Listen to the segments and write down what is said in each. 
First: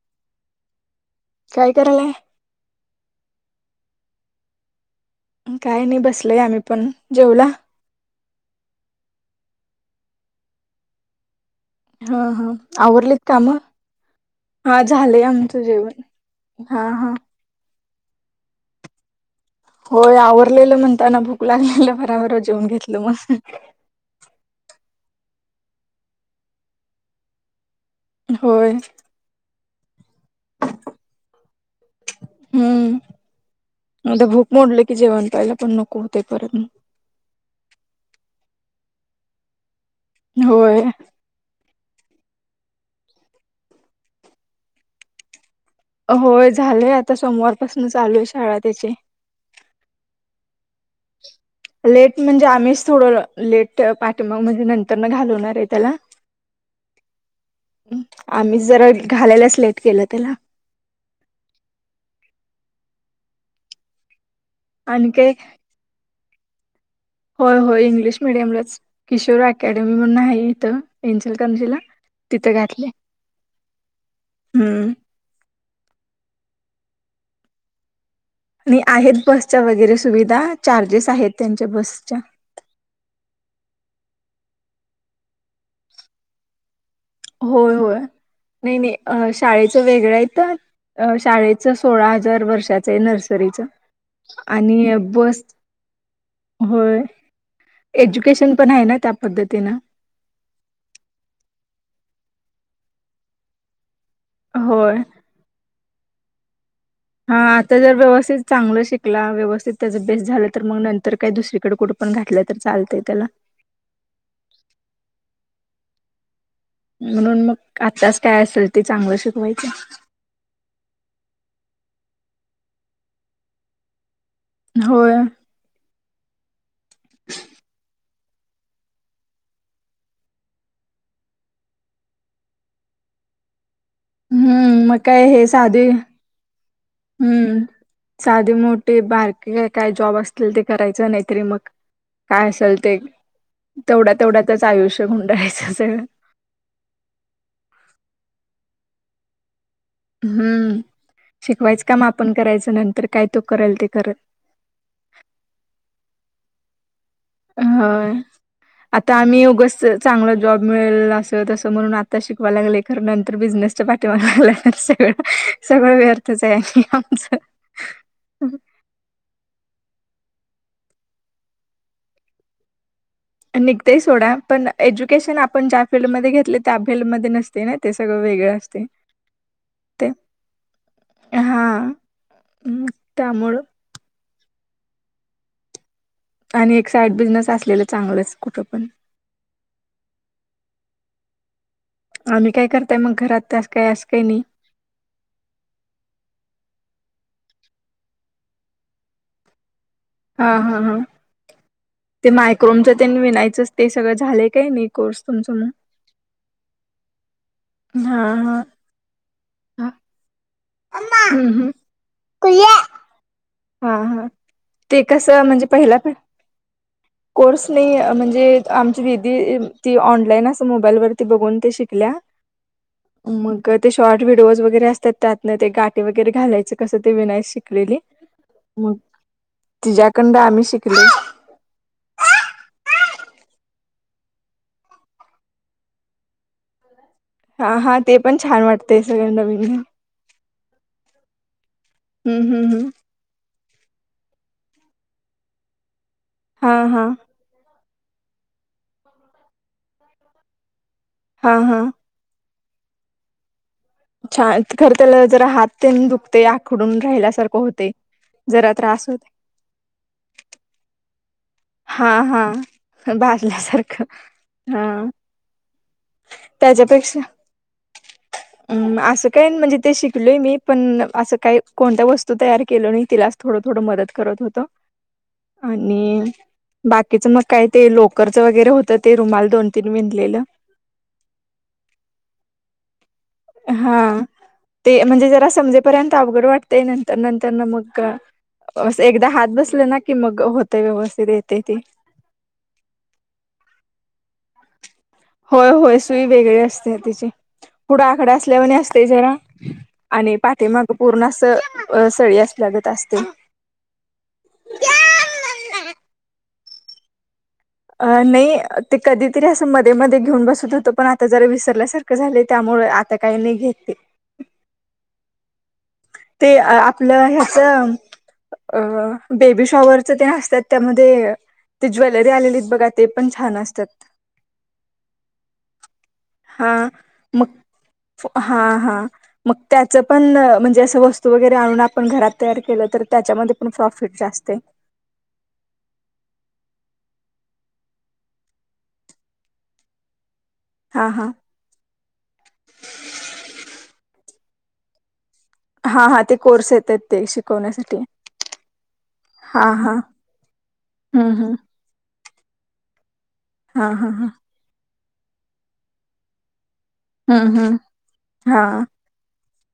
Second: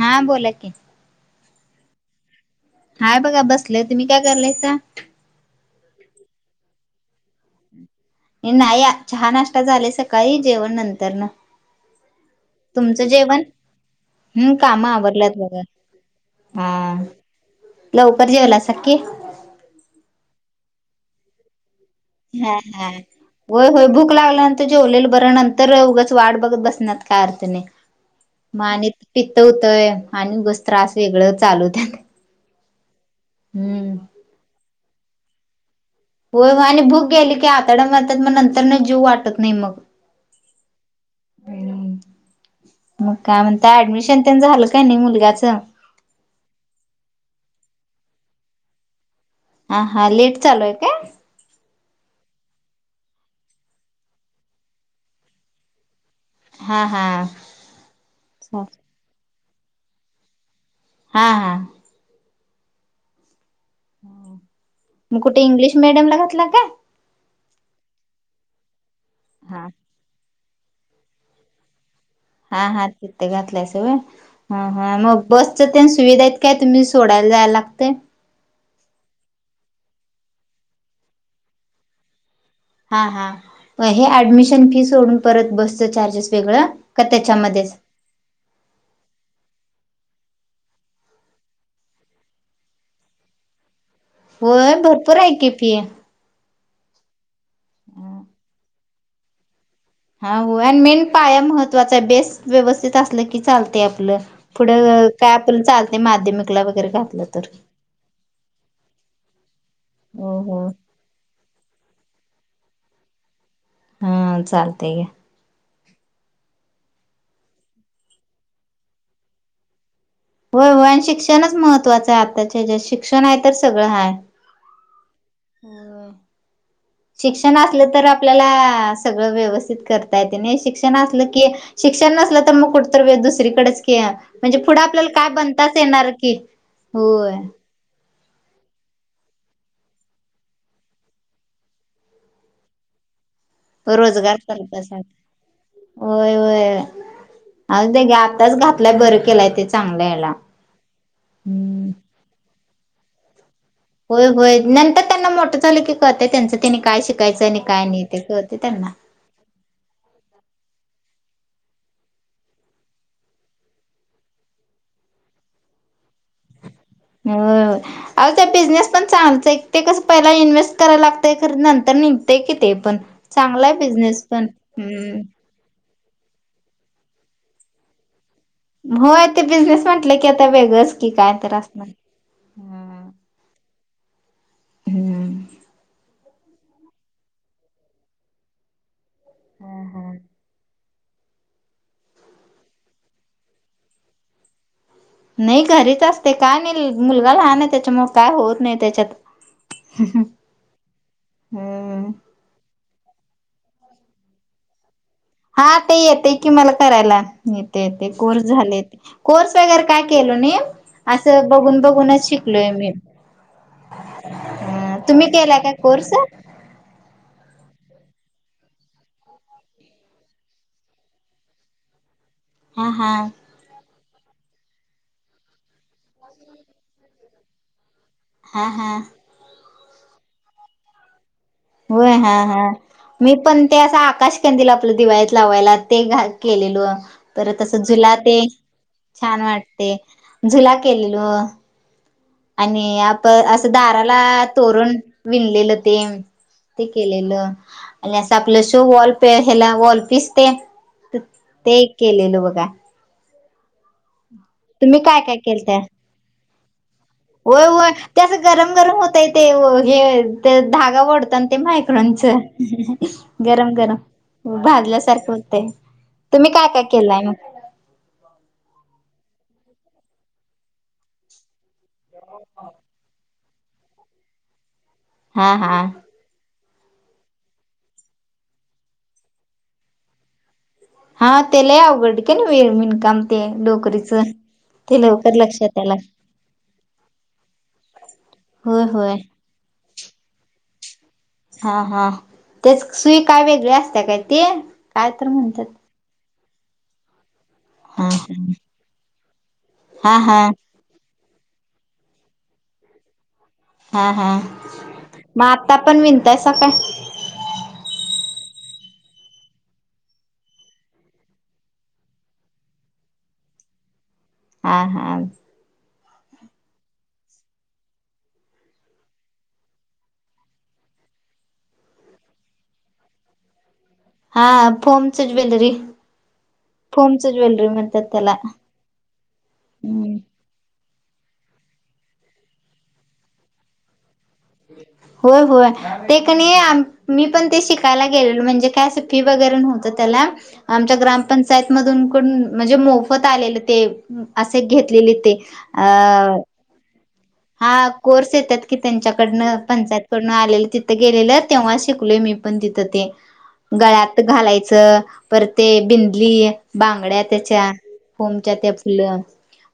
हा बोला की, काय करालाय? हाय बघा बसलेय तुम्ही काय करलायसा काय नाही बसलोय आम्ही पण जेवला नाही चहा नाश्ता झाले सकाळी जेवण नंतर न हा हा तुमचं आवरलीत जेवण कामं हम्म हा काम झालंय आवरल्यात बघा आमचं जेवण हा हा लवकर जेवलासाखी होय आवरलेलं म्हणताना भूक लागलेलं. बराबर हा जेवून हा घेतलं मग. व्हय व्हय भूक लागल जेवलेल बरं नंतर उगच वाट बघत बसणार काय अर्थ नाही मग होय आणि पित्त व्हतय आणि उगच त्रास वेगळं चालू होतय हम्म आता भूक मोडलं की जेवण पाहिला पण नको होय परत मग. आणि भूक गेली की आताड्या मारतात मग नंतर न जीव वाटत नाही मग होय. मग काय म्हणता? ऍडमिशन त्यां झालं काय नाही मुलग्याच होय झालंय आता सोमवारपासून चालू आहे शाळा त्याची हा हा लेट चालूय काय? लेट म्हणजे आम्हीच थोडं लेट पाठीमागण म्हणजे नंतर न घालवणार आहे त्याला. हा हा आम्ही जरा घालायला लेट केलं त्याला हा हा आणि मग काय कुठे इंग्लिश मिीडियम ला घातला का? होय होय इंग्लिश मिीडियमलाच किशोर हा अकॅडमी म्हणून आहे इथं इचलकरंजीला तिथं हा हा घातले तिथ घातलाय होय हा हम्म हा मग. बसच त्या सुविधा आहेत काय? तुम्ही सोडायला जायला लागततय. आणि आहेत बसच्या वगैरे सुविधा चार्जेस आहेत त्यांच्या बसच्या हा हा हे ऍडमिशन फी सोडून परत बसचं चार्जेस वेगळं. का त्याच्यामध्येच? होय होय नाही नाही शाळेचं वेगळं आहे तर अ शाळेचं सोळा हजार वर्षाचं आहे नर्सरीचं होय आणि भरपूर आहे बस की फी. होय एज्युकेशन पण आहे ना त्या पद्धतीनं हा हो आणि मेन पाया महत्त्वाचा आहे बेस व्यवस्थित असला की चालते आपलं होय पुढं काय आपर्यंत चालते माध्यमिकला वगैरे का हा आता जर व्यवस्थित चांगलं शिकला व्यवस्थित त्याचं बेस्ट हो झालं तर हो मग नंतर तर काही दुसरीकडे कठे पण घातलंय तर चालतंय त्याला हा चालतय ग. म्हणून मग आत्ताच काय असेल ते चांगलं शिकवायच. होय होय शिक्षणच महत्त्वाचं आहे आताचे ज शिक्षण आहे तर सगळं हा. होय. हो [inaudible] शिक्षण असलं तर आपल्याला सगळं व्यवस्थित करता येते नाही शिक्षण असलं की शिक्षण नसलं तर मग कठतर दुसरीकडेच म्हणजे पुढं हम्म मग आपल्याला काय हे बनताच साधे येणार की होय हम्म साधे मोठे बारके काय जॉब असतील ते करायचं नाहीतरी मग काय असेल ते तेवढ्या रोजगार तेवढ्यातच आयुष्य करतासाठी गुंडाळायच सगळं होय होय ते आताच घातलाय बरं केलाय त्याच हम्म शिकवायचं काम आपण करायचं नंतर काय तो करेल ते करत होय होय नंतर त्यांना मोठं झालं की कळतय त्यांचं त्यांनी काय शिकायचं आणि काय नाही ते कळते त्यांना आ आम्ही योगं चांगलं जॉब मिळेल असं तसं म्हणून आता शिकवाय लागले खरं नंतर बिझनेस पाठी मारला सगळ सगळ व्यर्थ आणि आमचं होय अ त्या बिझनेस पण चांगलत ते कसं पहिला इन्व्हेस्ट करायला लागतंय खर नंतर निघतय कि ते पण चांगला आहे निघते बिझनेस सोडा पण एज्युकेशन आप हम्म आपण ज्या फीलल्डमध्येध्ये घेतले त्या फिल्डमध्येध्ये नसते ना ते सगळं वेगळं असतं हो ते बिझनेस म्हटलं की आता वेगंच की काय तर असणार हम्म त्यामुळे हम्म. आणि एक साईड बिझनेस असलेलं चांगलंच कुठं पण हा हा आणि काय करताय मग घरात त्यास काही असं काही नाही नाही घरीच असते काय नाही मुलगा लहान आहे त्याच्यामुळे काय होत नाही त्याच्यात हा हा हा हम्म ते मायक्रोमच्या त्यांनी विनायचंच ते सगळं झाले काही नाही. कोर्स तुमचा हा ते येते कि मला करायला ते येते हा कोर्स हा झाले कोर्स वगैरे हा काय केलो न हम्म असं हम्म. बघून बघूनच शिकलोय मी हा हा ते तुम्ही कसं केलाय म्हणजे का पहिला प कोर्स? हा कोर्स नाही म्हणजे आमची दिदी ती ऑनलाईन असं मोबाईलवरती बघून ते शिकल्या हा मग ते शॉर्ट व्हिडिओज वगैरे असतात त्यातं ते गाटे वगैरे घालायचं कसं ते विनायच शिकलेली हा मग हा. तिच्यायाकंड आम्ही शिकल होय हा हा मी पण ते असं आकाश कदिलं आपलं दिवाळीत लावायला ते घाल केलेलो परत हा असं हा जुला पण ते छान वाटतंय सगळं छान नवीन वाटते झुला केलेलो हम्म हम्म हम्म आणि आपण असं दाराला तोरण विणलेलं ते हा ते हा केलेलं आणि असं आपलं शो वॉल प ह्याला वॉलपीस ते हा हा ते एक केलेल बघा छान खर तुम्ही काय त्याला काय जरा हात केलत ते दुख ते आखडून राहिल्यासारखं होय होते होय ते असं जरा गरम गरम त्रास होते होतय ते हे ते धागा वोढताना आणि ते माह हा कंच हा गरम भाजल्यासारखं गरम हा भाजल्यासारखं होतय तुम्ही काय काय त्याच्यापेक्षा केलाय मग म असं काय म्हणजे ते शिकलोय मी पण असं काही कोणत्या वस्तू तयार केलो नाही तिला थोडं थोडं मदत करत होत हा हा आणि बाकीचं मग काय ते लोकरचं वगैरे होतं ते रुमाल दोन तीन विंणलेलं हा ते लय अवघड विणकाम ते हा डोकरीचं ते म्हणजे लवकर जरा लक्षात यायला समजेपर्यंत अवघड वाटतंय नंतर नंतर ना मग होय अस होय एकदा हात बसले ना की मग होते व्यवस्थित येत हा हा तेच सुई काय वेगळी असते काय ते काय तर म्हणतात होय होय सुई वेगळी असते तिची पुढं हा आकडा असल्यावर असते जरा हा आणि हा पाठीेमाग पूर्ण अस सळी असल्या गत असते. हा हा मग आता पण विनताय स का अ नाही ते कधीतरी असं मध्ये मध्ये घेऊन बसत होतो पण आता जरा विसरल्यासारखं झाले त्यामुळे आता काही नाही घेत ते. हा हा ते आपलं ह्याच अ बेबी शॉवरच ते असतात त्यामध्ये ते ज्वेलरी आलेलीत बघा ते पण छान असतात. हा फोमच ज्वेलरी. हा फोमच्या मग ज्वेलरी म्हणताला हा हम् जसं वस्तू वगैरे आणून आपण घरात तयार केलं तर त्याच्यामध्ये पण प्रॉफिट जास्त आहे. होय होय ते कण मी पण ते शिकायला गेलेल म्हणजे काय अस ी वरे्हत त्या आमच्या हा हा ग्रामं [inaudible] मध म्हणजे मोफत आलेले ते असे घेतलेले ते हा हा अ ते कोर्स येते. हा कोर्स येतात की त्यांच्याकडनं हा हा पंचायतकडनं आलेलं तिथं हम्म गेलेलं हम्म तेव्हा शिकलोय मी. ण ते हा हा गळ्यात हा घालायच परते बिंदली ब बड्या हम्म त्याच्या हम्म फमच्या हा त्या फुलं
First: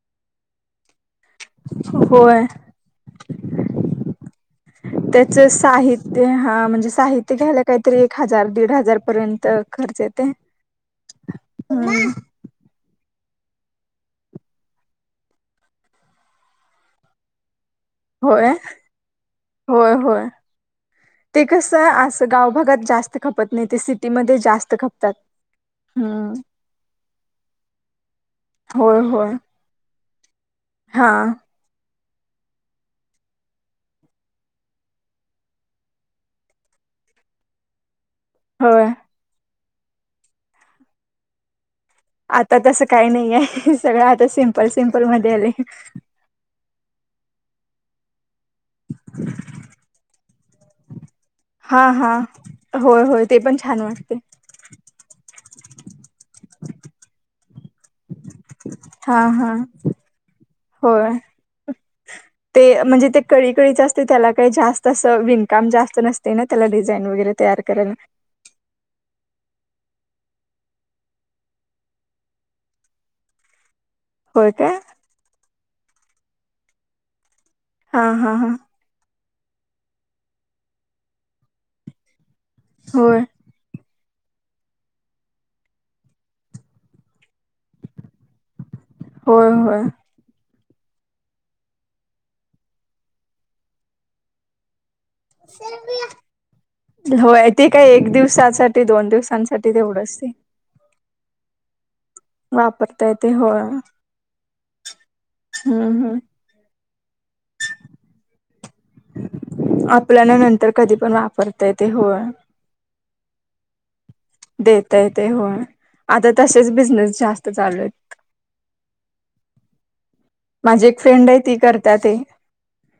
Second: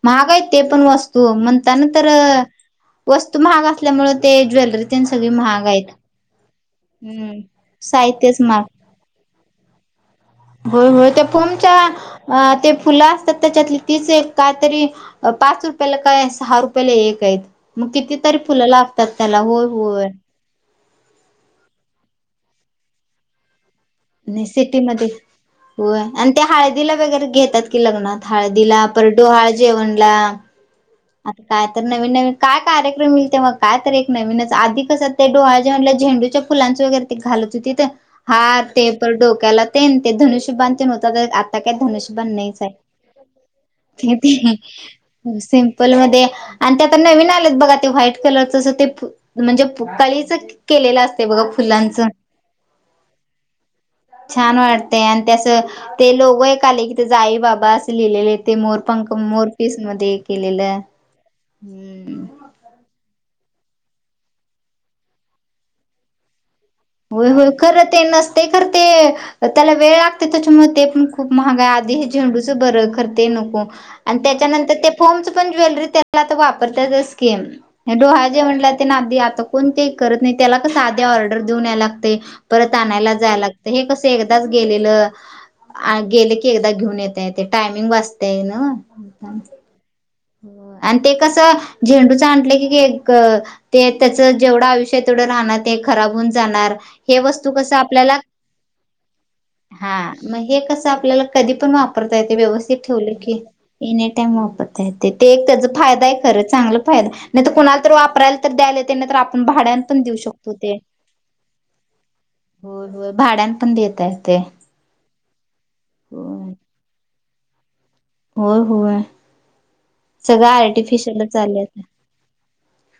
महागाय ते पण वस्त तो म्हणता ना तर होय वस्तू महाग असल्यामुळे ते ज्वेलरी सगळे महाग आहेत. ते हा म्हणजे साहित्य हम्म घ्यायला काहीतरी एक साहित्यच हजार महाग दीड हजार पर्यंत खर्च येते. होय होय त्या हम्म फोमच्या ते फुलं असतात त्याच्यातली तीच काय तरी पाच रुपयाला काय सहा रुपयाला एक आहेत. मग कितीतरी होय फुलं लागतात त्याला होय होय. ते कसं अस गावभगात जास्त खपत नाही ते सिटीमध्ये आणि जास्त सिटीमध्ये खपतात. होय आणि हम्म ते हळदीला वगैरे घेतात की लग्नात हळदीला परडू हळदी जेवनला हां काय तर नवीन नवीन काय कार्यक्रम मिलते मग काय तर एक नवीनच आधी कसं ते डोळ्याचे म्हटलं झेंडूच्या फुलांच वगरे घालत होतीथ. हा होय. ते पण डोक्याला ते ते धनुष्य बांध होता आता काय धनुष्य आता तसं काही नाही आहे सगळं आता सिम्पल सिम्पल मध्ये आले. नले ब व्हाईट कलर. ते म्हणजे कळीच केलेलं असते बघा फुलांचं हो हो ते पण छान वाटते. छान वाटतेय आणि त्यासं ते लोगो एक आले की ते जाई बाबा असं लिहिलेले. ते मोरपंक हा हा मोरपीस मध्ये केलेलं होय. हम्म. ते म्हणजे ते कळीकळीच असते त्याला काही जास्त असं विणकाम जास्त नसते ना त्याला. होय वर त होय खरं ते नसते खरं ते त्याला वेळ लागते त्याच्यामुळे ते पण खूप महाग आहे आधी हे झेंडूच बर करते नको. आणि होय त्याच्यानंतर काय ते फोर्मच पण ज्वेलरी त्याला आ वापरताच स्किम हा डोहाळे हा हा जेवायला म्हणला. नाधी आता कोण ते करत नाही त्याला क साधी ऑर्डर देऊन या लागते परत आणायला होय जाय लागते. तर हे कसं एकदाच गेलेलं गेले की एकदा घेऊन येतय ते टायमिंग वाजतय ना, होय होय. आणि ते कसं झेंडूचं आणलं की ते त्याच जेवढं आयुष्य. ते राहणार ते खराब होऊन जाणार हे होय वस्तू ते कस काय एक आपल्याला, दिवसासाठी दोन दिवसांसाठी हा तेवढंच ते मग हे कसं आपल्याला कधी पण वापरता येते व्यवस्थित वापरता ठेवले की येते होय एनी टाइम वापरता येत. ते एक त्याचा हम्म फायदा हम्म. आहे खरं चांगला फायदा नाहीर कुणाला तर वापरायला तर द्यायला ते नाही तर आपण भाड्या आपल्याला नंतर कधी पण वापरतय ते होय. हो हो भाड्यां पण देतय ते देत येत होय आता तसेच बिझनेस जास्त चालू आहेत. हो हो आहे. माझी एक फ्रेंड आहे ती आले आता करता ते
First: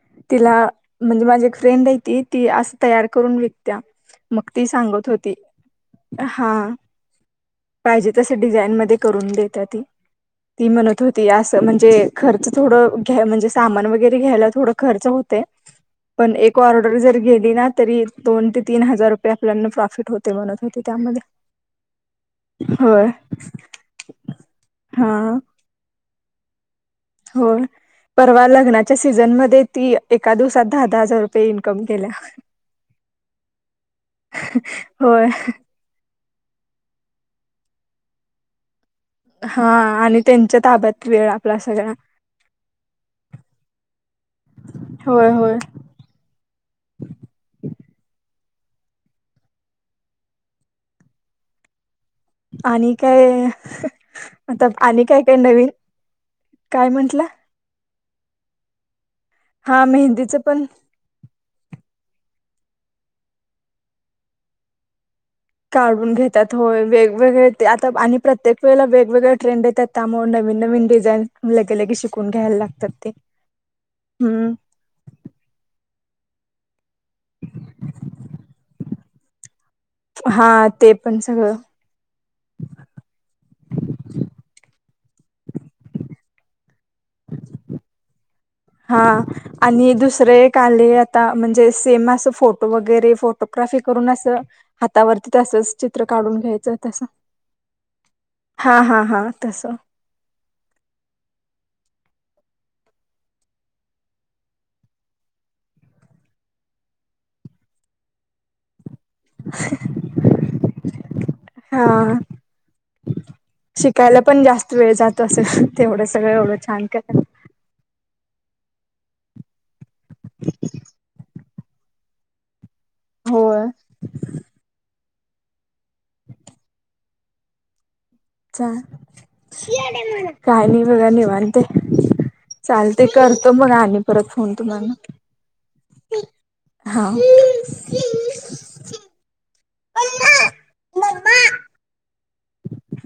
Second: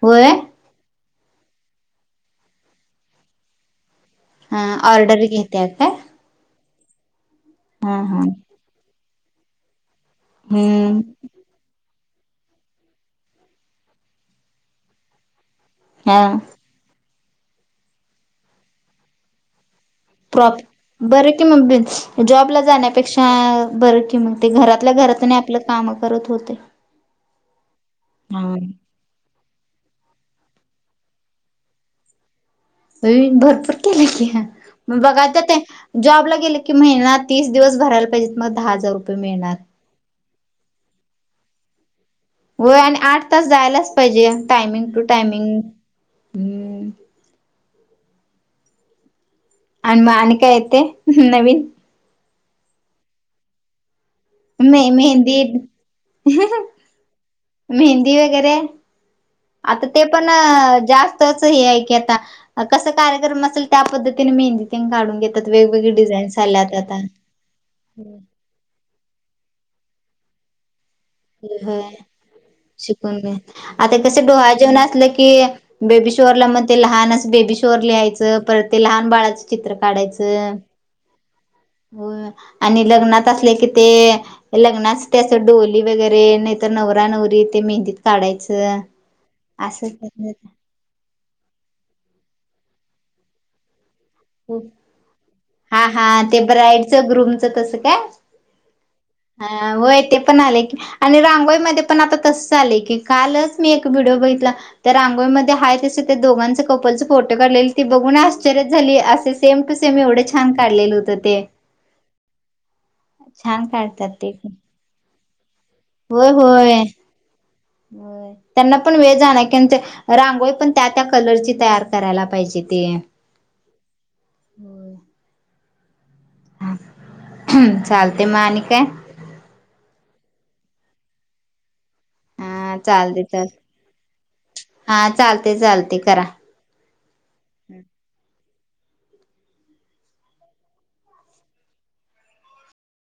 होय तिला म्हणजे माझी एक फ्रेंड आहे ती ती असं तयार करून विकत्या. मग हा ती सांगत ऑर्डर होती. घेत्या काय हा हा पाहिजे हा तस डिझाईन मध्ये करून देत ती ती हम्म म्हणत होती असं म्हणजे खर्च थोडं घ्या म्हणजे सामान वगैरे घ्यायला थोड खर्च होते हा पण एक ऑर्डर जर गेली ना तरी दोन ते तीन हजार रुपये आपल्याना प्रॉफिट होते म्हणत प्रॉप होते. बरं त्यामध्ये की मग ब जॉबला होय जाण्यापेक्षा बर की मग ते घरातल्या घरात हा नाही आपलं. काम करत होते. हो परवा हा. लग्ना च्या सीझनमध्येध्ये ती एका दिवसात दहा दहा हजार रुपये इन्कम केल्या. भरपूर केले कि मग होय बघाता ते जॉबला गेले की महिना तीस दिवस भरायला पाहिजेते मग दहा हजार रुपये मिळणार. हा आणि त्यांच्या ताब्यात वेळ आपला सगळा होय आणि आठ तास जायलाच पाहिजे टायमिंग टू होय होय टायमिंग हम्म आणि मग आणि काय येते नवीन आणि काय आता मे आणि काय काय मेहंदी नवीन काय म्हंटलं. मेहंदी वगैरे हा आता ते पण मेहंदीचं जास्त की आता क कार्यक्रम असेल त्या पद्धतीने मेहंदी काून घ काढून घेतात होय वेगवेगळे ते आता आणि प्रत्येक वळेला वेगवेगळ्या ट्रेडेतात त्यामुळे नवीन नवीन डिझाईन लगे य लगे शिकून घ्यायला लागतात ते शिकून घ आता कस हम्म डोहा्या जेवण असले. कि बेबी शोअरला मग ते लहान असं बेबी शोर लिहायचं परत ते लहान बाळाच चित्र काढाय. हा ते पण सगळं. हो आणि लग्नात असले की ते लग्नास त्याच डोली वगैरे नाही. तर नवरा नवरी ते मेहंदीत काढायचं असं. चाले आता म्हणजे सेम अस फोटो वगैरे फोटोग्राफी करून हातावरती तसच हा चित्र हा काढून ते घ्यायचं तस. ब्राईडचं ग्रूमचं हा हा हा. ह तसं हो य ते पण आले की आणि रांगोळीमध्ये पण आता तस झालंय की कालच मी एक व्हिडिओ बघितला. तर रांगोळीमध्येध्ये आहेा तस ते दोघांच कपलचे फोटो काढलेले ती बघून आश्चर्य झाली. सेम टू सेम एवढं छान काढलेलं होत ते हा छान काढ. शिकायला पण जास्त वेळ जातो असेल तेवढं सगं होय एवढं होय छान करा. त्यांना पण वेळ जाणार क रांगोळी पण त्या त्या कलरची तयार करायला पाहिजे ते होय. ह चालते म आणि काय? काणी बघा नाही मानते. हा चाल ते चालते करत चाल मग आ परत फोन तुम्हाला हा चालते चालते करा हा.